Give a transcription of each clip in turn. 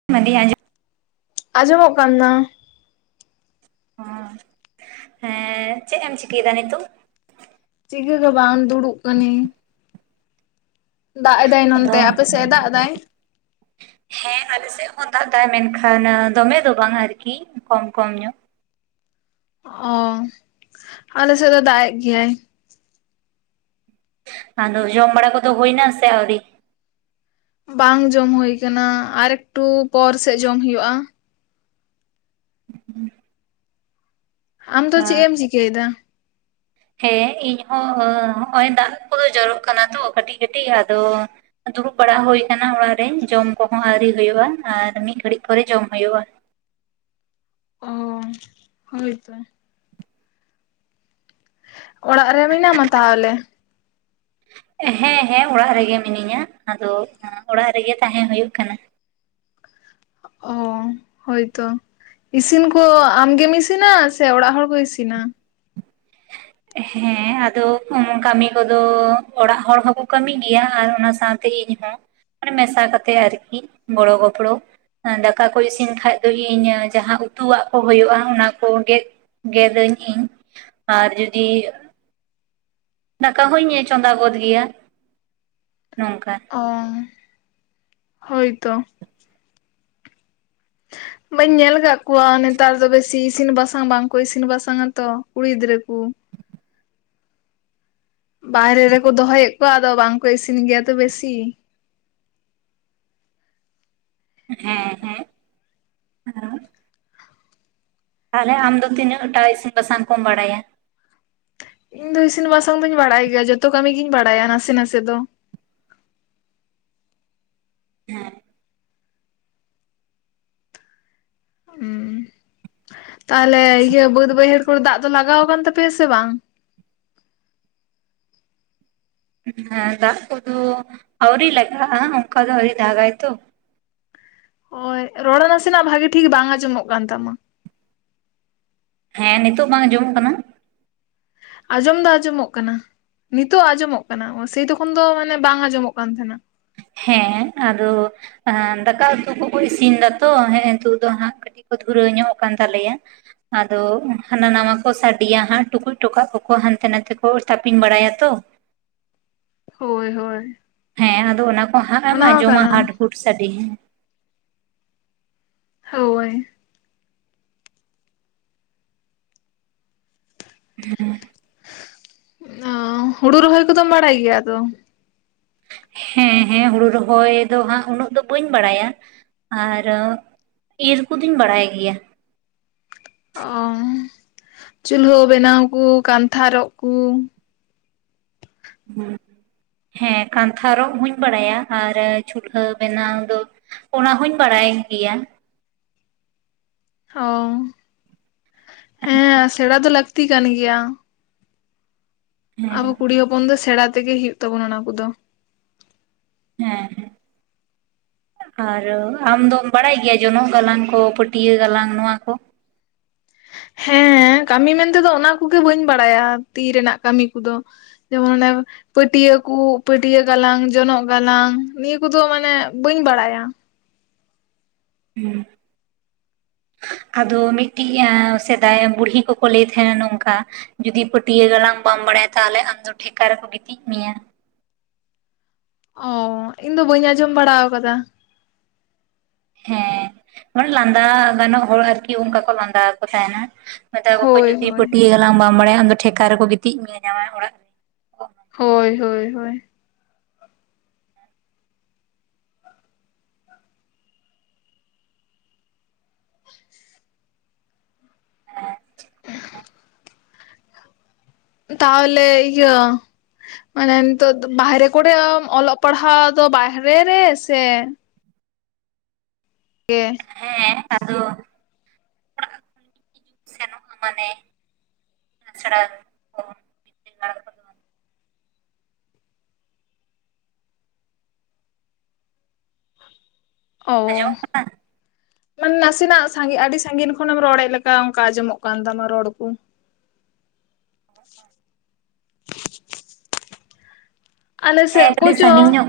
[unintelligible] ᱟᱡᱚᱢᱚᱜ ᱠᱟᱱᱟ? ᱚ ᱦᱮᱸ ᱪᱮᱫ ᱮᱢ ᱪᱤᱠᱟᱹᱭᱮᱫᱟ ᱱᱤᱛᱚᱜ? ᱪᱤᱠᱟᱹ ᱫᱚ ᱵᱟᱝ ᱫᱩᱲᱩᱵ ᱠᱟᱹᱱᱤᱧ ᱾ ᱫᱟᱜ ᱮᱫᱟᱭ ᱟᱫᱚ ᱱᱚᱱᱛᱮ ᱟᱯᱮᱥᱮᱫ ᱮ ᱫᱟᱜ ᱮᱫᱟᱭ? [inaudible] ᱦᱮᱸ ᱟᱞᱮᱥᱮᱫ ᱦᱚᱸ ᱫᱟᱜ ᱮᱫᱟᱭ ᱢᱮᱱᱠᱷᱟᱱ ᱫᱚᱢᱮ ᱫᱚ ᱵᱟᱝ ᱟᱨᱠᱤ ᱠᱚᱢ ᱠᱚᱢ ᱧᱚᱜ ᱾ ᱚ ᱟᱞᱮ ᱥᱮᱫ ᱫᱚ ᱫᱟᱜ ᱮᱫ ᱜᱮᱭᱟᱭ ᱾ ᱟᱫᱚ ᱡᱚᱢ ᱵᱟᱲᱟ ᱠᱚᱫᱚ ᱦᱩᱭ ᱮᱱᱟ ᱥᱮ ᱟᱹᱣᱨᱤ? ᱵᱟᱝ ᱡᱚᱢ ᱦᱳᱭ ᱟᱠᱟᱱᱟ ᱟᱨ ᱮᱠᱴᱩ ᱯᱚᱨ ᱥᱮᱫ ᱡᱚᱢ ᱦᱳᱭᱳᱜᱼᱟ ᱾ [inaudible] ᱟᱢ ᱫᱚ ᱪᱮᱫ ᱮᱢ ᱪᱤᱠᱟᱹᱭ ᱮᱫᱟ? ᱦᱮᱸ ᱤᱧ ᱦᱚ ᱦᱚᱜᱚᱭ ᱫᱟᱜ ᱠᱚ ᱫᱚ ᱡᱚᱨᱚᱜ ᱠᱟᱱᱟ ᱛᱚ ᱠᱟᱹᱴᱤᱡ ᱠᱟᱹᱴᱤᱡ ᱟᱫᱚ ᱫᱩᱲᱩᱵ ᱵᱟᱲᱟ ᱦᱳᱭ ᱟᱠᱟᱱᱟ ᱚᱲᱟᱜ ᱨᱮ ᱡᱚᱢ ᱠᱚ ᱦᱚᱸ ᱟᱹᱣᱨᱤ ᱦᱳᱭᱳᱜᱼᱟ ᱟᱨ ᱢᱤᱫ ᱜᱷᱟᱹᱲᱤᱡ ᱯᱚᱨᱮ ᱡᱚᱢ ᱦᱳᱭᱳᱜᱼᱟ ᱾ ᱚ ᱦᱳᱭ ᱛᱚ ᱾ ᱚᱲᱟᱜ ᱨᱮ ᱢᱮᱱᱟᱢᱟ ᱛᱟᱦᱞᱮ? ᱦᱮᱸ ᱦᱮᱸ ᱚᱲᱟᱜ ᱨᱮᱜᱮ ᱢᱤᱱᱟᱹᱧᱟ ᱾ ᱟᱫᱚ ᱚᱲᱟᱜ ᱨᱮᱜᱮ ᱛᱟᱦᱮᱸ ᱦᱳᱭᱳᱜ ᱠᱟᱱᱟ ᱾ ᱚ ᱦᱳᱭ ᱛᱚ ᱾ ᱤᱥᱤᱱ ᱠᱚ ᱟᱢ ᱜᱮᱢ ᱤᱥᱤᱱᱟ ᱥᱮ ᱚᱲᱟᱜ ᱦᱚᱲ ᱠᱚ ᱤᱥᱤᱱᱟ? ᱦᱮᱸ ᱟᱫᱚ ᱠᱟᱹᱢᱤ ᱠᱚ ᱫᱚ ᱚᱲᱟᱜ ᱦᱚᱲ ᱦᱚᱠᱚ ᱠᱟᱹᱢᱤ ᱜᱮᱭᱟ ᱟᱨ ᱚᱱᱟ ᱥᱟᱶ ᱛᱮ ᱤᱧ ᱦᱚᱸ ᱾ ᱢᱟᱱᱮ ᱢᱮᱥᱟ ᱠᱟᱛᱮᱜ ᱟᱨᱠᱤ ᱜᱚᱲᱚ ᱜᱚᱯᱲᱚ ᱾ ᱫᱟᱠᱟ ᱠᱚ ᱤᱥᱤᱱ ᱠᱷᱟᱡ ᱫᱚ ᱤᱧ ᱡᱟᱦᱟᱸ ᱩᱛᱩᱣᱟᱜ ᱠᱚ ᱦᱳᱳᱜᱼᱟ ᱚᱱᱟ ᱠᱚ ᱜᱮᱫ ᱜᱮᱫᱟᱹᱧ ᱤᱧ ᱾ ᱟᱨ ᱡᱩᱫᱤ ᱫᱟᱠᱟ ᱦᱚᱧ ᱪᱚᱸᱫᱟ ᱜᱚᱫ ᱜᱮᱭᱟ [unintelligible] ᱱᱚᱝᱠᱟ ᱾ ᱚ [inaudible] ᱦᱳᱭ ᱛᱚ ᱾ [inaudible] ᱵᱟᱹᱧ ᱧᱮᱞ ᱟᱠᱟᱫ ᱠᱚᱣᱟ ᱱᱮᱛᱟᱨ ᱫᱚ ᱵᱮᱥᱤ ᱤᱥᱤᱱ ᱵᱟᱥᱟᱝ ᱵᱟᱝ ᱠᱚ ᱤᱥᱤᱱ ᱵᱟᱥᱟᱝᱟ ᱛᱚ ᱠᱩᱲᱤ ᱜᱤᱫᱽᱨᱟᱹ ᱠᱚ ᱾ ᱵᱟᱦᱨᱮ ᱨᱮᱠᱚ ᱫᱚᱦᱚᱭᱮᱫ ᱠᱚᱣᱟ ᱟᱫᱚ ᱵᱟᱝ ᱠᱚ ᱤᱥᱤᱱ ᱜᱮᱭᱟ ᱛᱚ ᱵᱮᱥᱤ ᱾ ᱦᱮᱸ ᱦᱮᱸ ᱾ ᱛᱟᱦᱞᱮ ᱟᱢ ᱫᱚ ᱛᱤᱱᱟᱹᱜ ᱴᱟᱜ ᱤᱥᱤᱱ ᱵᱟᱥᱟᱝ ᱠᱚᱢ ᱵᱟᱲᱟᱭᱟ? ᱤᱧ ᱫᱚ ᱤᱥᱤᱱ ᱵᱟᱥᱟᱝ ᱫᱩᱧ ᱵᱟᱲᱟᱭ ᱜᱮᱭᱟ ᱡᱷᱚᱛᱚ ᱠᱟᱹᱢᱤ ᱜᱤᱧ ᱵᱟᱲᱟᱭᱟ ᱱᱟᱥᱮ ᱱᱟᱥᱮ ᱫᱚ ᱾ ᱦᱮᱸ ᱾ ᱩᱸ ᱛᱟᱦᱞᱮ ᱤᱭᱟᱹ ᱵᱟᱹᱫ ᱵᱟᱹᱭᱦᱟᱹᱲ ᱠᱚᱨᱮ ᱫᱟᱜ ᱫᱚ ᱞᱟᱜᱟᱣ ᱠᱟᱱ ᱛᱟᱯᱮᱭᱟ ᱥᱮ ᱵᱟᱝ? ᱦᱮᱸ ᱫᱟᱜ ᱠᱚ ᱫᱚ ᱟᱣᱨᱤ ᱞᱟᱜᱟᱜᱼᱟ ᱚᱱᱠᱟ ᱫᱚ ᱟᱣᱨᱤ ᱫᱟᱜᱟᱭ ᱛᱚ ᱾ ᱦᱳᱭ ᱨᱚᱲ ᱱᱟᱥᱮᱱᱟᱜ ᱵᱷᱟᱜᱤ ᱴᱷᱤᱠ ᱵᱟᱝ ᱟᱸᱡᱚᱢᱚᱜ ᱠᱟᱱ ᱛᱟᱢᱟ ᱾ ᱦᱮᱸ, ᱱᱤᱛᱚᱜ ᱵᱟᱝ ᱟᱸᱡᱚᱢᱚᱜ ᱠᱟᱱᱟ? ᱟᱸᱡᱚᱢ ᱫᱚ ᱟᱸᱡᱚᱢᱚᱜ ᱠᱟᱱᱟ ᱾ ᱱᱤᱛᱚᱜ ᱟᱸᱡᱚᱢᱚᱜ ᱠᱟᱱᱟ ᱥᱮᱭ ᱛᱚᱠᱷᱚᱱ ᱫᱚ ᱢᱟᱱᱮ ᱵᱟᱝ ᱟᱸᱡᱚᱢᱚᱜ ᱠᱟᱱ ᱛᱟᱦᱮᱸᱱᱟ ᱾ ᱦᱮᱸ ᱟᱫᱚ ᱫᱟᱠᱟ ᱩᱛᱩ ᱠᱚ ᱠᱚ ᱤᱥᱤᱱ ᱫᱟᱛᱚ [unintelligible] ᱛᱳᱜ ᱫᱚ ᱦᱟᱸᱜ [unintelligible] ᱠᱚ ᱫᱷᱩᱨᱟᱹᱣ ᱧᱚᱜ ᱠᱟᱱ ᱛᱟᱞᱮᱭᱟ ᱟᱫᱚ ᱦᱟᱱᱟ ᱱᱟᱣᱟ ᱠᱚ ᱥᱟᱰᱮᱭᱟ ᱦᱟᱸᱜ ᱴᱩᱠᱩᱡ ᱴᱚᱠᱟᱜ ᱠᱚᱠᱚ ᱦᱟᱱᱛᱮ ᱱᱟᱛᱮ ᱠᱚ ᱛᱟᱯᱤᱝ ᱵᱟᱲᱟᱭᱟ ᱛᱚ ᱦᱳᱭ ᱦᱳᱭ ᱦᱮᱸ ᱟᱫᱚ ᱚᱱᱟ ᱠᱚ ᱦᱟᱸᱜ ᱮᱢ ᱚᱱᱟ ᱦᱚᱸ ᱟᱡᱚᱢᱟ ᱠᱟᱱᱟ ᱦᱟᱰ ᱦᱩᱰ ᱥᱟᱰᱮ ᱦᱮᱸ ᱦᱳᱭ [unintelligible] ᱚ ᱦᱩᱲᱩ ᱨᱚᱦᱚᱭ ᱠᱚᱫᱚᱢ ᱵᱟᱲᱟᱭ ᱜᱮᱭᱟ ᱛᱚ? ᱦᱮᱸ ᱦᱮᱸ ᱦᱩᱲᱩ ᱨᱚᱦᱚᱭ ᱫᱚ ᱦᱟᱸᱜ ᱩᱱᱟᱹᱜ ᱫᱚ ᱵᱟᱹᱧ ᱵᱟᱲᱟᱭᱟ ᱟᱨ ᱤᱨ ᱠᱩᱫᱩᱧ ᱵᱟᱲᱟᱭ ᱜᱮᱭᱟ ᱚ ᱪᱩᱞᱦᱟᱹ ᱵᱮᱱᱟᱣ ᱠᱩ ᱠᱟᱱᱛᱷᱟ ᱨᱚᱜ ᱠᱩ ᱦᱮᱸ ᱠᱟᱱᱛᱷᱟ ᱨᱚᱜ ᱦᱚᱧ ᱵᱟᱲᱟᱭᱟ ᱟᱨ ᱪᱩᱞᱦᱟᱹ ᱵᱮᱱᱟᱣ ᱫᱚ ᱚᱱᱟᱦᱚᱧ ᱵᱟᱲᱟᱭ ᱜᱮᱭᱟ ᱚ ᱦᱮᱸ ᱥᱮᱬᱟ ᱫᱚ ᱞᱟᱹᱠᱛᱤ ᱠᱟᱱ ᱜᱮᱭᱟ ᱟᱵᱚ ᱦᱮᱸ ᱠᱩᱲᱤ ᱦᱚᱯᱚᱱ ᱫᱚ ᱥᱮᱬᱟ ᱛᱮᱜᱮ ᱦᱩᱭᱩᱜ ᱛᱟᱵᱚᱱᱟ ᱚᱱᱟ ᱠᱚ ᱫᱚ ᱦᱮᱸ ᱦᱮᱸ ᱟᱨ ᱟᱢ ᱫᱚᱢ ᱵᱟᱲᱟᱭ ᱜᱮᱭᱟ ᱡᱚᱱᱚᱜ ᱜᱟᱞᱟᱝ ᱠᱚ ᱯᱟᱹᱴᱭᱟᱹ ᱜᱟᱞᱟᱝ ᱱᱚᱣᱟ ᱠᱚ? ᱦᱮᱸ ᱠᱟᱹᱢᱤ ᱢᱮᱱ ᱛᱮᱫᱚ ᱚᱱᱟ ᱠᱚᱜᱮ ᱵᱟᱹᱧ ᱵᱟᱲᱟᱭᱟ ᱛᱤ ᱨᱮᱱᱟᱜ ᱠᱟᱹᱢᱤ ᱠᱩᱫᱚ ᱡᱮᱢᱚᱱ [unintelligible] ᱯᱟᱹᱴᱭᱟᱹ ᱠᱩ ᱯᱟᱹᱴᱭᱟᱹ ᱜᱟᱞᱟᱝ ᱡᱚᱱᱚᱜ ᱜᱟᱞᱟᱝ ᱱᱤᱭᱟᱹ ᱠᱚᱫᱚ ᱢᱟᱱᱮ ᱵᱟᱹᱧ ᱵᱟᱲᱟᱭᱟ ᱦᱩᱸ ᱟᱫᱚ ᱢᱤᱜᱴᱤᱡ ᱟᱸ ᱥᱮᱫᱟᱭ ᱵᱩᱲᱦᱤ ᱠᱚᱠᱚ ᱞᱟᱹᱭ ᱛᱟᱦᱮᱸᱱᱟ ᱱᱚᱝᱠᱟ ᱡᱩᱫᱤ ᱯᱟᱹᱴᱭᱟᱹ ᱜᱟᱞᱟᱝ ᱵᱟᱢ ᱵᱟᱲᱟᱭᱟ ᱛᱟᱦᱚᱞᱮ ᱟᱢᱫᱚ ᱴᱷᱮᱠᱟ ᱨᱮᱠᱚ ᱜᱤᱛᱤᱡ ᱢᱮᱭᱟ ᱚ ᱤᱧ ᱫᱚ ᱵᱟᱹᱧ ᱟᱸᱡᱚᱢ ᱵᱟᱲᱟᱣ ᱠᱟᱫᱟ ᱦᱮᱸ [unintelligible] ᱞᱟᱸᱫᱟ ᱜᱟᱱᱚᱜ ᱦᱚᱲ ᱟᱨᱠᱤ ᱚᱱᱠᱟ ᱠᱚ ᱞᱟᱸᱫᱟ ᱟᱠᱚ ᱛᱟᱦᱮᱱᱟ ᱢᱮᱛᱟ ᱠᱚ ᱠᱚᱣᱟ ᱦᱳᱭ ᱡᱩᱫᱤ ᱦᱳᱭ ᱯᱟᱹᱴᱭᱟᱹ ᱜᱟᱞᱟᱝ ᱵᱟᱢ ᱵᱟᱲᱟᱭᱟ ᱟᱢᱫᱚ ᱴᱷᱮᱠᱟ ᱨᱮᱠᱚ ᱜᱤᱛᱤᱡ ᱢᱮᱭᱟ ᱡᱟᱢᱶᱟᱭ ᱚᱲᱟᱜ ᱨᱮ ᱦᱳᱭ ᱦᱳᱭ ᱦᱳᱭ [inaudible] ᱛᱟᱦᱚᱞᱮ ᱤᱭᱟᱹ ᱢᱟᱱᱮ ᱱᱤᱛᱚᱜ ᱵᱟᱦᱨᱮ ᱠᱚᱨᱮ ᱚᱞᱚᱜ ᱯᱟᱲᱦᱟᱣ ᱫᱚ ᱵᱟᱦᱨᱮ ᱨᱮ ᱥᱮ [unintelligible] ᱦᱮᱸ ᱟᱫᱚ ᱦᱤᱡᱩᱜ ᱥᱮᱱᱚᱜᱼᱟ ᱢᱟᱱᱮ ᱟᱥᱲᱟ ᱠᱚ ᱵᱤᱫᱽᱫᱟᱹᱜᱟᱲ ᱠᱚᱫᱚ ᱚᱻ ᱟᱸᱡᱚᱢᱚᱜ ᱠᱟᱱᱟ ᱢᱟᱱᱮ ᱱᱟᱥᱮᱱᱟᱜ ᱥᱟᱸᱜᱤ ᱟᱹᱰᱤ ᱥᱟᱸᱜᱤᱧ ᱠᱷᱚᱱᱮᱢ ᱨᱚᱲᱮᱫ ᱞᱮᱠᱟ ᱚᱱᱠᱟ ᱟᱸᱡᱚᱢᱚᱜ ᱠᱟᱱ ᱛᱟᱢᱟ ᱨᱚᱲ ᱠᱩ [inaudible] ᱟᱞᱮ ᱦᱮᱸ ᱥᱮᱫ ᱠᱟᱹᱴᱤᱡ ᱠᱚᱪᱚ ᱥᱺᱜᱤᱧ ᱧᱚᱜ,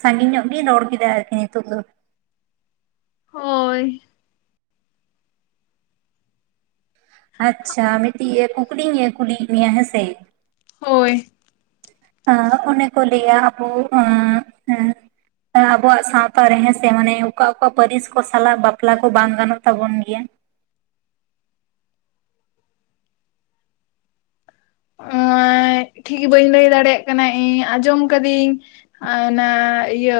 ᱥᱟᱺᱜᱤᱧ ᱧᱚᱜ ᱜᱤᱧ ᱨᱚᱲ ᱠᱮᱫᱟ ᱟᱨᱠᱤ ᱱᱤᱛᱚᱜ ᱫᱚ ᱦᱳᱭ ᱟᱪᱪᱷᱟ ᱢᱤᱫᱴᱤᱡ ᱤᱭᱟᱹ ᱠᱩᱠᱞᱤᱧ ᱠᱩᱞᱤᱭᱮᱫ ᱢᱮᱭᱟ ᱦᱮᱸᱥᱮ ᱦᱳᱭ ᱟᱸ ᱚᱱᱮᱠᱚ ᱞᱟᱹᱭᱟ ᱟᱵᱩ ᱟᱸ ᱮᱸ ᱟᱵᱚᱣᱟᱜ ᱥᱟᱶᱛᱟ ᱨᱮ ᱦᱮᱸ ᱥᱮ ᱢᱟᱱᱮ ᱚᱠᱟ ᱚᱠᱟ ᱯᱟᱹᱨᱤᱥ ᱠᱚ ᱥᱟᱞᱟᱜ ᱵᱟᱯᱞᱟ ᱠᱚ ᱵᱟᱝ ᱜᱟᱱᱚᱜ ᱛᱟᱵᱚᱱ ᱜᱮᱭᱟ? ᱚᱸᱭᱻ ᱴᱷᱤᱠ ᱵᱟᱹᱧ ᱞᱟᱹᱭ ᱫᱟᱲᱮᱭᱟᱜ ᱠᱟᱱᱟ ᱤᱧ ᱟᱸᱡᱚᱢ ᱠᱟᱹᱫᱤᱧ ᱟ ᱚᱱᱟ ᱤᱭᱟᱹ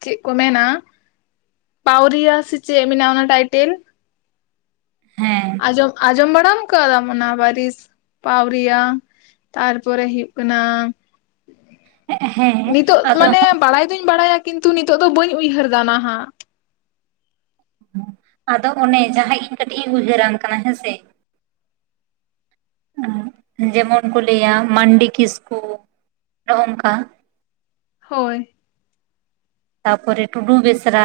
ᱪᱮᱫ ᱠᱚ ᱢᱮᱱᱟ ᱯᱟᱣᱨᱤᱭᱟ ᱥᱮ ᱪᱮᱜ ᱢᱮᱱᱟ ᱚᱱᱟ ᱴᱟᱭᱴᱮᱞ ᱦᱮᱸ ᱟᱸᱡᱚᱢ ᱟᱸᱡᱚᱢ ᱵᱟᱲᱟᱣ ᱠᱟᱫᱟᱢ ᱚᱱᱟ ᱯᱟᱨᱤᱥ ᱯᱟᱣᱨᱤᱭᱟ ᱛᱟᱨ ᱯᱚᱨᱮ ᱦᱩᱭᱩᱜ ᱠᱟᱱᱟ ᱦᱮᱸ ᱱᱤᱛᱳᱜ ᱟᱫᱚ ᱢᱟᱱᱮ ᱵᱟᱲᱟᱭ ᱫᱩᱧ ᱵᱟᱲᱟᱭᱟ ᱠᱤᱱᱛᱩ ᱱᱤᱛᱳᱜ ᱫᱚ ᱵᱟᱹᱧ ᱩᱭᱦᱟᱹᱨ ᱫᱟ ᱱᱟ ᱦᱟᱸᱜ ᱟᱫᱚ ᱚᱱᱮ ᱡᱟᱦᱟᱸ ᱤᱧ ᱠᱟᱹᱴᱤᱡ ᱤᱧ ᱩᱭᱦᱟᱹᱨᱟᱢ ᱠᱟᱱᱟ ᱦᱮᱸᱥᱮ ᱡᱮᱢᱚᱱ ᱠᱚ ᱞᱟᱹᱭᱟ ᱢᱟᱱᱰᱤ ᱠᱤᱥᱠᱩ ᱦᱚᱝᱠᱟ ᱦᱳᱭ ᱛᱟᱯᱚᱨᱮ ᱴᱩᱰᱩ ᱵᱮᱥᱨᱟᱼᱼ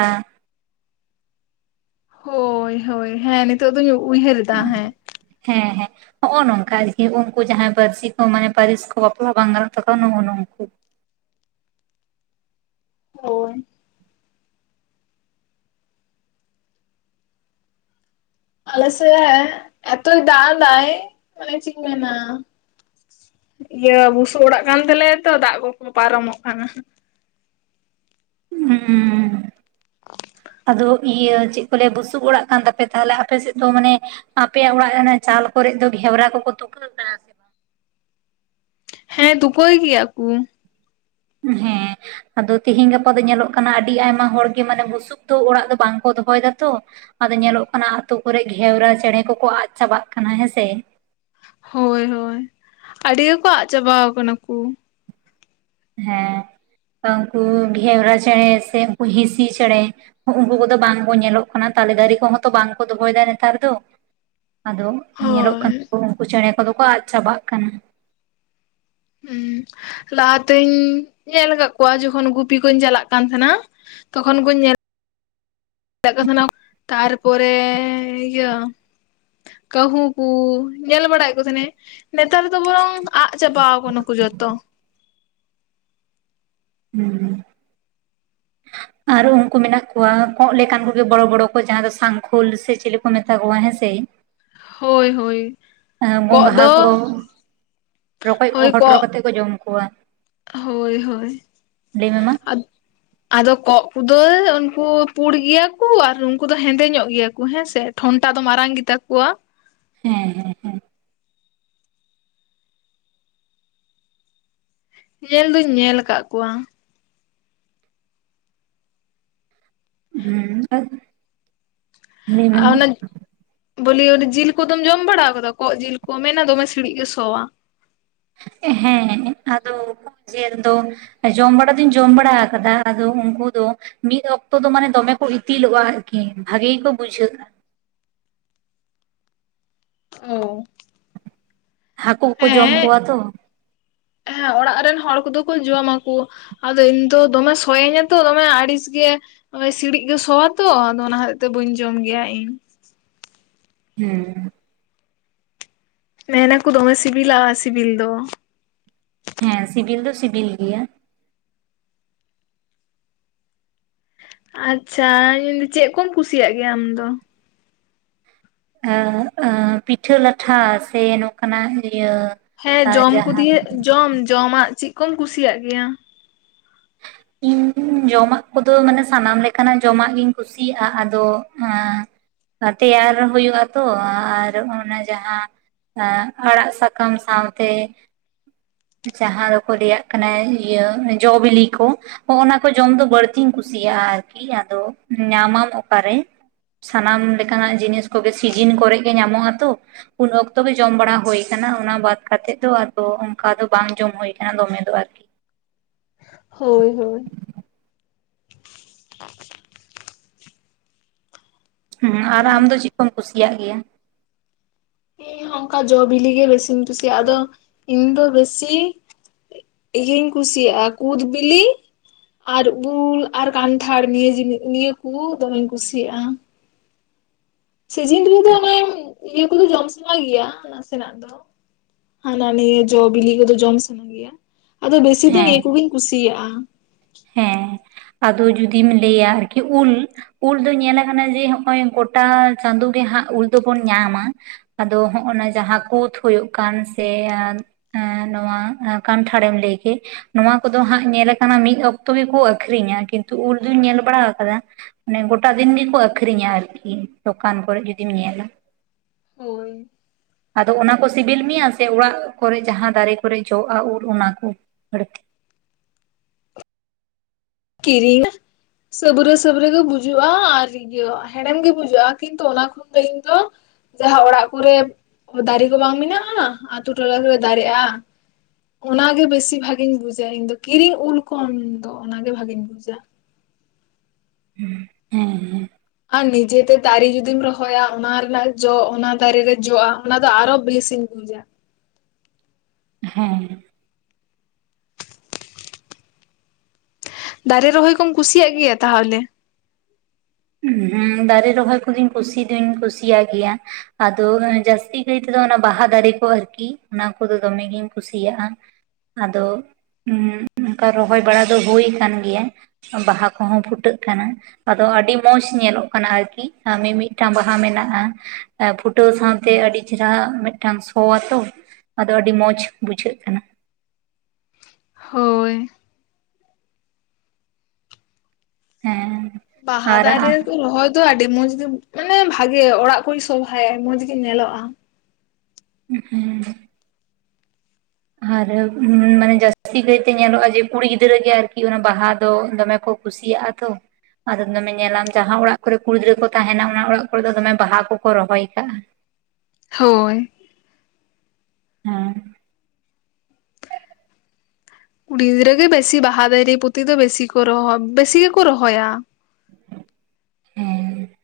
ᱦᱳᱭ ᱦᱳᱭ ᱦᱮᱸ ᱱᱤᱛᱚᱜ ᱫᱚᱧ ᱩᱭᱦᱟᱹᱨ ᱨᱮᱫᱟ ᱦᱮᱸ ᱦᱮᱸ ᱦᱮᱸ ᱦᱚᱜᱼᱚ ᱱᱚᱝᱠᱟ ᱟᱨᱠᱤ ᱩᱝᱠᱩ ᱡᱟᱦᱟᱸᱭ ᱯᱟᱹᱨᱥᱤ ᱠᱚ ᱢᱟᱱᱮ ᱯᱟᱹᱨᱤᱥ ᱠᱚ ᱵᱟᱯᱞᱟ ᱵᱟᱝ ᱜᱟᱱᱚᱜ ᱛᱟᱠᱚᱣᱟ ᱱᱚᱜᱼᱚ ᱱᱩᱝᱠᱩ ᱦᱳᱭ ᱟᱞᱮ ᱥᱮ ᱮᱛᱚᱭ ᱫᱟᱜ ᱫᱟᱭ ᱢᱟᱱᱮ ᱪᱤᱧ ᱢᱮᱱᱟ ᱤᱭᱟᱹ ᱵᱩᱥᱩᱵ ᱚᱲᱟᱜ ᱠᱟᱱ ᱛᱟᱞᱮᱭᱟ ᱛᱚ ᱫᱟᱜ ᱠᱚᱠᱚ ᱯᱟᱨᱚᱢᱚᱜ ᱠᱟᱱᱟ ᱩᱸᱻ ᱟᱫᱚ ᱤᱭᱟᱹ ᱪᱮᱫ ᱠᱚ ᱞᱟᱹᱭᱟ ᱵᱩᱥᱩᱵ ᱚᱲᱟᱜ ᱠᱟᱱ ᱛᱟᱯᱮ ᱛᱟᱦᱞᱮ ᱟᱯᱮ ᱥᱮᱫ ᱫᱚ ᱢᱟᱱᱮᱼᱼ ᱟᱯᱮᱭᱟᱜ ᱚᱲᱟᱜ ᱨᱮᱱᱟᱜ ᱪᱟᱞ ᱠᱚᱨᱮ ᱫᱚ ᱜᱷᱮᱣᱨᱟ ᱠᱚᱠᱚ ᱛᱩᱠᱟᱹ ᱠᱟᱜ-ᱟ ᱦᱮᱸ ᱫᱩᱠᱟᱹᱭ ᱜᱮᱭᱟ ᱠᱚᱼᱼ ᱦᱮᱸ ᱟᱫᱚ ᱛᱮᱦᱮᱧ ᱜᱟᱯᱟ ᱫᱚ ᱧᱮᱞᱚᱜ ᱠᱟᱱᱟ ᱟᱹᱰᱤ ᱟᱭᱢᱟ ᱦᱚᱲ ᱜᱮ ᱢᱟᱱᱮ ᱵᱩᱥᱩᱵ ᱫᱚ ᱚᱲᱟᱜ ᱫᱚ ᱵᱟᱝ ᱠᱚ ᱫᱚᱦᱚᱭ ᱫᱟᱛᱚ ᱟᱫᱚ ᱧᱮᱞᱚᱜ ᱠᱟᱱᱟ ᱟᱛᱳ ᱠᱚᱨᱮ ᱜᱷᱮᱣᱨᱟ ᱪᱮᱬᱮ ᱠᱚᱠᱚ ᱟᱫ ᱪᱟᱵᱟᱜ ᱠᱟᱱᱟ ᱦᱮᱸᱥᱮ ᱦᱳᱭ ᱦᱳᱭ ᱟᱹᱰᱤ ᱜᱮ ᱠᱚ ᱟᱫ ᱪᱟᱵᱟᱣ ᱠᱟᱱᱟ ᱠᱚᱼᱼ ᱦᱮᱸ ᱫᱚ ᱩᱝᱠᱩ ᱜᱷᱮᱣᱨᱟ ᱪᱮᱬᱮ ᱥᱮ ᱩᱱᱠᱩ ᱦᱤᱸᱥᱤ ᱪᱮᱬᱮᱼᱼ ᱩᱝᱠᱩ ᱠᱚ ᱫᱚ ᱵᱟᱝ ᱠᱚ ᱧᱮᱞᱚᱜ ᱠᱟᱱᱟ ᱛᱟᱞᱮ ᱫᱟᱨᱮ ᱠᱚᱦᱚᱸ ᱛᱚ ᱵᱟᱝ ᱠᱚ ᱫᱚᱦᱚᱭ ᱮᱫᱟ ᱱᱮᱛᱟᱨ ᱫᱚᱼᱼ ᱟᱫᱚ ᱧᱮᱞᱚᱜ ᱦᱳᱭ ᱠᱟᱱᱟ ᱠᱚ ᱩᱱᱠᱩ ᱪᱮᱬᱮ ᱠᱚ ᱫᱚ ᱠᱚ ᱟᱫ ᱪᱟᱵᱟᱜ ᱠᱟᱱᱟ ᱦᱩᱸ ᱞᱟᱦᱟᱛᱤᱧ ᱧᱮᱞ ᱟᱠᱟᱫ ᱠᱚᱣᱟ ᱡᱚᱠᱷᱚᱱ ᱜᱩᱯᱤ ᱠᱩᱧ ᱪᱟᱞᱟᱜ ᱠᱟᱱ ᱛᱷᱟᱱᱟ ᱛᱚᱠᱷᱚᱱ ᱠᱚ ᱧᱮᱞᱼᱼ ᱪᱟᱜ ᱠᱟᱱ ᱛᱟᱦᱮᱸᱱᱟ ᱛᱟᱨᱯᱚᱨᱮ ᱤᱭᱟᱹᱼᱼ ᱠᱟᱹᱦᱩ ᱠᱚ ᱧᱮᱞ ᱵᱟᱲᱟᱭ ᱮᱫ ᱠᱚ ᱛᱟᱦᱮᱸᱱᱤᱧ ᱱᱮᱛᱟᱨ ᱫᱚ ᱵᱚᱨᱚᱝ ᱟᱫ ᱪᱟᱵᱟᱣ ᱠᱟᱱᱟ ᱠᱚ ᱡᱚᱛᱚᱼᱼ ᱦᱩᱸ [inaudible] ᱟᱨ ᱩᱱᱠᱩ ᱢᱮᱱᱟᱜ ᱠᱚᱣᱟ ᱠᱚᱸᱜ ᱞᱮᱠᱟᱱ ᱠᱚ ᱜᱮ ᱵᱚᱲᱚ ᱵᱚᱲᱚ ᱠᱚ ᱡᱟᱦᱟᱸ ᱫᱚ ᱥᱟᱝᱠᱷᱳᱞ ᱥᱮ ᱪᱤᱞᱤ ᱠᱚ ᱢᱮᱛᱟ ᱠᱚᱣᱟ ᱦᱮᱸᱥᱮᱼᱼ ᱦᱳᱭ ᱦᱳᱭ ᱠᱚᱸᱜ ᱜᱚᱝᱜᱷᱟ ᱫᱚ ᱠᱚ ᱨᱚᱠᱚᱡ ᱠᱚ ᱦᱳᱭ ᱦᱚᱴᱚᱨ ᱠᱚᱜ ᱠᱟᱛᱮᱜ ᱠᱚ ᱡᱚᱢ ᱠᱚᱣᱟ ᱦᱳᱭ ᱦᱳᱭ ᱞᱟᱹᱭ ᱢᱮ ᱢᱟ ᱟᱫᱚᱼᱼ [inaudible] ᱟᱫᱚ ᱠᱚᱸᱜ ᱠᱚ ᱫᱚ ᱩᱱᱠᱩ ᱯᱩᱸᱰ ᱜᱮᱭᱟ ᱠᱚ ᱟᱨ ᱩᱱᱠᱩ ᱫᱚ ᱦᱮᱸᱫᱮ ᱧᱚᱜ ᱜᱮᱭᱟ ᱠᱚ ᱦᱮᱸ ᱥᱮᱼᱼ ᱴᱷᱚᱱᱴᱟ ᱫᱚ ᱢᱟᱨᱟᱝ ᱜᱮᱛᱟ ᱠᱚᱣᱟ ᱦᱮᱸ ᱦᱮᱸ ᱦᱮᱸᱼᱼ ᱧᱮᱞ ᱫᱚᱧ ᱧᱮᱞ ᱟᱠᱟᱫ ᱠᱚᱣᱟ ᱦᱮᱸᱼᱼ ᱟᱨ ᱚᱱᱟᱼᱼ ᱵᱚᱞᱮ ᱡᱤᱞ ᱠᱚᱫᱚᱢ ᱡᱚᱢ ᱵᱟᱲᱟ ᱟᱠᱟᱫᱟ ᱠᱚᱸᱜ ᱡᱤᱞ ᱠᱚ ᱢᱮᱱᱟ ᱫᱚᱢᱮ ᱥᱤᱲᱤᱡ ᱜᱮ ᱥᱚᱣᱟ ᱦᱮᱸ ᱟᱫᱚ ᱡᱮᱞ ᱫᱚᱼᱼ ᱡᱚᱢ ᱵᱟᱲᱟ ᱫᱚᱧ ᱡᱚᱢ ᱵᱟᱲᱟ ᱟᱠᱟᱫᱟ ᱟᱫᱚ ᱩᱱᱠᱩ ᱫᱚᱼᱼ ᱢᱤᱫ ᱚᱠᱛᱚ ᱫᱚ ᱢᱟᱱᱮ ᱫᱚᱢᱮ ᱠᱚ ᱤᱛᱤᱞᱚᱜᱼᱟ ᱟᱨᱠᱤ᱾ ᱵᱷᱟᱜᱤ ᱜᱮᱠᱚ ᱵᱩᱡᱷᱟᱹᱜᱼᱟ᱾ ᱚ ᱦᱟᱹᱠᱩ ᱠᱚᱠᱚ ᱡᱚᱢ ᱦᱮᱸ ᱠᱚᱣᱟ ᱛᱚ᱾ ᱦᱮᱸ ᱚᱲᱟᱜ ᱨᱮᱱ ᱦᱚᱲ ᱠᱚᱫᱚ ᱠᱚ ᱡᱚᱢᱟᱠᱚ, ᱟᱫᱚ ᱤᱧ ᱫᱚ ᱫᱚᱢᱮ ᱥᱚᱭᱮᱧᱟ ᱛᱚ ᱫᱚᱢᱮ ᱟᱹᱲᱤᱥ ᱜᱮ ᱚᱱᱮ ᱥᱤᱲᱤᱡ ᱜᱮ ᱥᱚᱣᱟ ᱛᱚ ᱟᱫᱚ ᱚᱱᱟ ᱠᱷᱟᱹᱛᱤᱨ ᱛᱮ ᱵᱟᱹᱧ ᱡᱚᱢ ᱜᱮᱭᱟ ᱤᱧ᱾ ᱦᱮᱸ, ᱢᱮᱱᱟᱠᱚ ᱫᱚᱢᱮ ᱥᱤᱵᱤᱞᱟ ᱥᱤᱵᱤᱞ ᱫᱚ᱾ ᱦᱮᱸ ᱥᱤᱵᱤᱞ ᱫᱚ ᱥᱤᱵᱤᱞ ᱜᱮᱭᱟ᱾ ᱟᱪᱪᱷᱟ, ᱤᱧ ᱫᱚ ᱪᱮᱫ ᱠᱚᱢ ᱠᱩᱥᱤᱭᱟᱜ ᱜᱮᱭᱟ ᱟᱢᱫᱚ? ᱟᱹ ᱟᱹ ᱯᱤᱴᱷᱟᱹ ᱞᱟᱴᱷᱟ ᱥᱮ ᱱᱚᱝᱠᱟᱱᱟᱜ ᱤᱭᱟᱹ ᱦᱮᱸ ᱟᱨ ᱡᱚᱢ ᱠᱚ ᱡᱟᱦᱟᱸ ᱫᱤᱭᱮ ᱡᱚᱢ ᱡᱚᱢᱟᱜ ᱪᱮᱫ ᱠᱚᱢ ᱠᱩᱥᱤᱭᱟᱜ ᱜᱮᱭᱟ? [inaudible] ᱤᱧ ᱡᱚᱢᱟᱜ ᱠᱚᱫᱚ ᱢᱟᱱᱮ ᱥᱟᱱᱟᱢ ᱞᱮᱠᱟᱱᱟᱜ ᱡᱚᱢᱟᱜ ᱜᱤᱧ ᱠᱩᱥᱤᱭᱟᱜᱼᱟ᱾ ᱟᱫᱚ ᱛᱮᱭᱟᱨ ᱦᱩᱭᱩᱜᱼᱟ ᱛᱚ, ᱟᱨ ᱚᱱᱟ ᱡᱟᱦᱟᱸ ᱟᱹ ᱟᱲᱟᱜ ᱥᱟᱠᱟᱢ ᱥᱟᱶᱛᱮ ᱡᱟᱦᱟᱸ ᱫᱚᱠᱚ ᱞᱟᱹᱭᱟᱜ ᱠᱟᱱᱟ ᱤᱭᱟᱹ ᱡᱚ ᱵᱤᱞᱤ ᱠᱚ ᱦᱚᱜ ᱚᱱᱟ ᱠᱚ ᱡᱚᱢ ᱫᱚ ᱵᱟᱹᱲᱛᱤᱧ ᱠᱩᱥᱤᱭᱟᱜᱼᱟ, ᱟᱨᱠᱤ ᱟᱫᱚ ᱧᱟᱢᱟᱢ ᱚᱠᱟᱨᱮ? ᱥᱟᱱᱟᱢ ᱞᱮᱠᱟᱱᱟᱜ ᱡᱤᱱᱤᱥ ᱠᱚᱜᱮ ᱥᱤᱡᱤᱱ ᱠᱚᱨᱮᱜ ᱜᱮ ᱧᱟᱢᱚᱜ ᱟᱛᱚ᱾ ᱩᱱ ᱚᱠᱛᱚ ᱜᱮ ᱡᱚᱢ ᱵᱟᱲᱟ ᱦᱩᱭ ᱟᱠᱟᱱᱟ ᱚᱱᱟ ᱵᱟᱫᱽ ᱠᱟᱛᱮᱜ ᱫᱚ ᱟᱫᱚ ᱚᱱᱠᱟ ᱫᱚ ᱵᱟᱝ ᱡᱚᱢ ᱦᱩᱭ ᱟᱠᱟᱱᱟ ᱫᱚᱢᱮ ᱫᱚ ᱟᱨᱠᱤ᱾ ᱦᱳᱭ ᱦᱳᱭ᱾ [inaudible] ᱦᱮᱸ, ᱟᱨ ᱤᱧ ᱟᱢ ᱫᱚ ᱪᱮᱫ ᱠᱚᱢ ᱠᱩᱥᱤᱭᱟᱜ ᱜᱮᱭᱟ? ᱤᱧ ᱦᱚᱸ ᱚᱱᱠᱟ ᱡᱚ ᱵᱤᱞᱤ ᱜᱮ ᱵᱮᱥᱤᱧ ᱠᱩᱥᱤᱭᱟᱜᱼᱟ᱾ ᱟᱫᱚ ᱤᱧ ᱫᱚ ᱵᱮᱥᱤ ᱤᱭᱟᱹᱧ ᱠᱩᱥᱤᱭᱟᱜᱼᱟ ᱠᱩᱫᱽ ᱵᱤᱞᱤ, ᱟᱨ ᱩᱞ ᱟᱨ ᱠᱟᱱᱴᱷᱟᱲ ᱱᱤᱭᱟᱹ ᱡᱤᱱᱤ ᱱᱤᱭᱟᱹ ᱠᱚ ᱫᱚᱢᱮᱧ ᱠᱩᱥᱤᱭᱟᱜᱼᱟ᱾ ᱥᱤᱡᱤᱱ ᱨᱮᱫᱚ ᱚᱱᱮ ᱤᱭᱟᱹ ᱠᱚᱫᱚ ᱡᱚᱢ ᱥᱟᱱᱟ ᱜᱮᱭᱟ ᱱᱟᱥᱮᱱᱟᱜ ᱫᱚ᱾ ᱦᱟᱱᱟ ᱱᱤᱭᱟᱹ ᱡᱚ ᱵᱤᱞᱤ ᱠᱚᱫᱚ ᱡᱚᱢ ᱥᱟᱱᱟᱧ ᱜᱮᱭᱟ, ᱟᱫᱚ ᱵᱮᱥᱤ ᱫᱚ ᱦᱮᱸ ᱱᱤᱭᱟᱹ ᱠᱚᱜᱤᱧ ᱠᱩᱥᱤᱭᱟᱜᱼᱟ᱾ ᱦᱮᱸ ᱟᱫᱚ ᱡᱩᱫᱤᱢ ᱞᱟᱹᱭᱟ ᱟᱨᱠᱤ ᱩᱞ ᱩᱞ ᱫᱚ ᱧᱮᱞ ᱟᱠᱟᱱᱟ ᱡᱮ ᱦᱚᱜᱼᱚᱭ ᱜᱚᱴᱟ ᱪᱟᱸᱫᱳ ᱜᱮ ᱦᱟᱸᱜ ᱩᱞ ᱫᱚᱵᱚᱱ ᱧᱟᱢᱟ᱾ ᱟᱫᱚ ᱦᱚᱸᱜᱱᱟ ᱡᱟᱦᱟᱸ ᱠᱩᱛᱽ ᱦᱩᱭᱩᱜ ᱠᱟᱱ ᱥᱮ, ᱮᱸᱜ ᱱᱚᱣᱟ ᱠᱟᱱᱴᱷᱟᱲᱮᱢ ᱞᱟᱹᱭ ᱠᱮᱫ, ᱱᱚᱣᱟ ᱠᱚᱫᱚ ᱦᱟᱸᱜ ᱧᱮᱞ ᱟᱠᱟᱱᱟ ᱢᱤᱫ ᱚᱠᱛᱚ ᱚᱠᱛᱚ ᱜᱮᱠᱚ ᱟᱠᱷᱨᱤᱧᱟ, ᱠᱤᱱᱛᱩ ᱩᱞ ᱫᱩᱧ ᱧᱮᱞ ᱵᱟᱲᱟ ᱟᱠᱟᱫᱟ ᱢᱟᱱᱮ ᱜᱚᱴᱟ ᱫᱤᱱ ᱜᱮᱠᱚ ᱟᱠᱷᱨᱤᱧᱟ ᱟᱨᱠᱤ, ᱫᱚᱠᱟᱱ ᱠᱚᱨᱮᱫ ᱡᱩᱫᱤᱢ ᱧᱮᱞᱟ᱾ ᱦᱳᱭ᱾ ᱟᱫᱚ ᱚᱱᱟ ᱠᱚ ᱥᱤᱵᱤᱞ ᱢᱮᱭᱟ ᱥᱮ ᱚᱲᱟᱜ ᱠᱚᱨᱮ ᱡᱟᱦᱟᱸ ᱫᱟᱨᱮ ᱠᱚᱨᱮ ᱡᱚᱜᱼᱟ ᱩᱞ ᱚᱱᱟ ᱠᱚ ᱵᱟᱹᱲᱛᱤ? ᱠᱤᱨᱤᱧ ᱫᱚ ᱥᱟᱹᱵᱨᱟᱹ ᱥᱟᱹᱵᱨᱟᱹᱜ ᱜᱮ ᱵᱩᱡᱩᱜᱼᱟ, ᱟᱨ ᱤᱭᱟᱹ ᱦᱮᱲᱮᱢ ᱜᱮ ᱵᱩᱡᱟᱹᱜᱼᱟ ᱠᱤᱱᱛᱩ ᱚᱱᱟ ᱛᱤᱦᱤᱧ ᱫᱚ, ᱡᱟᱦᱟᱸ ᱚᱲᱟᱜ ᱠᱚᱨᱮ ᱫᱟᱨᱮ ᱠᱚ ᱵᱟᱝ ᱢᱮᱱᱟᱜᱼᱟ? ᱟᱛᱳ ᱴᱚᱞᱟ ᱠᱚᱨᱮ ᱫᱟᱨᱮᱜᱼᱟ᱾ ᱚᱱᱟᱜᱮ ᱵᱮᱥᱤ ᱵᱷᱟᱜᱤᱧ ᱵᱩᱡᱟ ᱤᱧ ᱫᱚ, ᱠᱤᱨᱤᱧ ᱩᱞ ᱠᱷᱚᱱ ᱫᱚ ᱚᱱᱟᱜᱮ ᱵᱷᱟᱜᱤᱧ ᱵᱩᱡᱟ᱾ ᱦᱮᱸ, ᱦᱮᱸ ᱦᱮᱸ᱾ ᱟᱨ ᱱᱤᱡᱮᱛᱮ ᱫᱟᱨᱮ ᱡᱩᱫᱤᱢ ᱨᱚᱦᱚᱭᱟ, ᱚᱱᱟ ᱨᱮᱱᱟᱜ ᱡᱚ ᱚᱱᱟ ᱫᱟᱨᱮ ᱨᱮ ᱡᱚᱜᱼᱟ ᱚᱱᱟ ᱫᱚ ᱟᱨᱚ ᱵᱮᱥᱤᱧ ᱵᱩᱡᱟ᱾ ᱦᱮᱸ᱾ ᱫᱟᱨᱮ ᱨᱚᱦᱚᱭ ᱠᱚᱢ ᱠᱩᱥᱤᱭᱟᱜ ᱜᱮᱭᱟ ᱛᱟᱦᱚᱞᱮ? ᱦᱩᱸ ᱫᱟᱨᱮ ᱨᱚᱦᱚᱭ ᱠᱩᱫᱚᱧ ᱠᱩᱥᱤ ᱫᱩᱧ ᱠᱩᱥᱤᱭᱟᱜ ᱜᱮᱭᱟ᱾ ᱟᱫᱚ ᱡᱟᱹᱥᱛᱤ ᱠᱟᱭ ᱛᱮᱫᱚ ᱚᱱᱟ ᱵᱟᱦᱟ ᱫᱟᱨᱮ ᱠᱚ ᱟᱨᱠᱤ ᱚᱱᱟ ᱠᱚᱫᱚ ᱫᱚᱮᱢ ᱜᱤᱧ ᱠᱩᱥᱤᱭᱟᱜᱼᱟ᱾ ᱟᱫᱚ ᱩᱸᱜ ᱚᱱᱠᱟ ᱨᱚᱦᱚᱭ ᱵᱟᱲᱟ ᱫᱚ ᱦᱳᱭ ᱠᱟᱱ ᱜᱮᱭᱟ᱾ ᱵᱟᱦᱟ ᱠᱚᱦᱚᱸ ᱯᱷᱩᱴᱟᱹᱜ ᱠᱟᱱᱟ ᱟᱫᱚ ᱟᱹᱰᱤᱼᱼ ᱢᱚᱸᱡᱽ ᱧᱮᱞᱚᱜ ᱠᱟᱱᱟ ᱟᱨᱠᱤ ᱢᱤᱢᱤᱫᱴᱟᱝ ᱵᱟᱦᱟ ᱢᱮᱱᱟᱜᱼᱟ᱾ ᱮ ᱯᱷᱩᱴᱟᱹᱣ ᱥᱟᱶᱛᱮ ᱟᱹᱰᱤ ᱪᱮᱨᱦᱟ ᱢᱤᱫᱴᱟᱝ ᱥᱚ ᱟᱛᱚ᱾ ᱟᱫᱚ ᱟᱹᱰᱤ ᱢᱚᱸᱡᱽ ᱵᱩᱡᱷᱟᱹᱜ ᱠᱟᱱᱟ᱾ ᱦᱳᱭ᱾ ᱦᱮᱸ᱾ ᱵᱟᱦᱟ ᱟᱨ ᱫᱟᱨᱮᱼᱼ ᱟᱢ ᱨᱚᱦᱚᱭ ᱫᱚ ᱟᱹᱰᱤ ᱢᱚᱸᱡᱽ ᱜᱮ ᱢᱟᱱᱮ ᱵᱷᱟᱜᱮ ᱚᱲᱟᱜ ᱠᱚᱭ ᱥᱚᱵᱷᱟᱭᱟ ᱢᱚᱸᱡᱽ ᱜᱮ ᱧᱮᱞᱚᱜᱼᱟ᱾ ᱦᱩᱸ᱾ ᱟᱨ ᱢᱟᱱᱮ ᱡᱟᱹᱥᱛᱤ ᱠᱟᱹᱭᱛᱮ ᱧᱮᱞᱚᱜᱼᱟ ᱡᱮ ᱠᱩᱲᱤ ᱜᱤᱫᱽᱨᱟᱹ ᱜᱮ ᱟᱨᱠᱤ ᱚᱱᱟ ᱵᱟᱦᱟ ᱫᱚ ᱫᱚᱢᱮ ᱠᱚᱼᱼ ᱠᱩᱥᱤᱭᱟᱜᱼᱟ ᱛᱚ। ᱟᱫᱚ ᱫᱚᱢᱮ ᱧᱮᱞᱟᱢ ᱡᱟᱦᱟᱸ ᱚᱲᱟᱜ ᱠᱚᱨᱮ ᱠᱩᱲᱤ ᱜᱤᱫᱽᱨᱟᱹ ᱠᱚ ᱛᱟᱦᱮᱱᱟ ᱚᱱᱟ ᱚᱲᱟᱜ ᱠᱚᱨᱮ ᱫᱚᱢᱮ ᱵᱟᱦᱟ ᱠᱚᱠᱚ ᱨᱚᱦᱚᱭ ᱠᱟᱜᱼᱟ᱾ ᱦᱳᱭ᱾ ᱦᱮᱸ ᱠᱩᱲᱤ ᱜᱤᱫᱽᱨᱟᱹ ᱜᱮ ᱵᱮᱥᱤ ᱵᱟᱦᱟ ᱫᱟᱨᱮ ᱯᱩᱛᱤ ᱫᱚ ᱵᱮᱥᱤ ᱠᱚ ᱨᱚᱦᱚ ᱵᱮᱥᱤ ᱜᱮᱠᱚ ᱨᱚᱦᱚᱭᱟ᱾ ᱦᱮᱸ᱾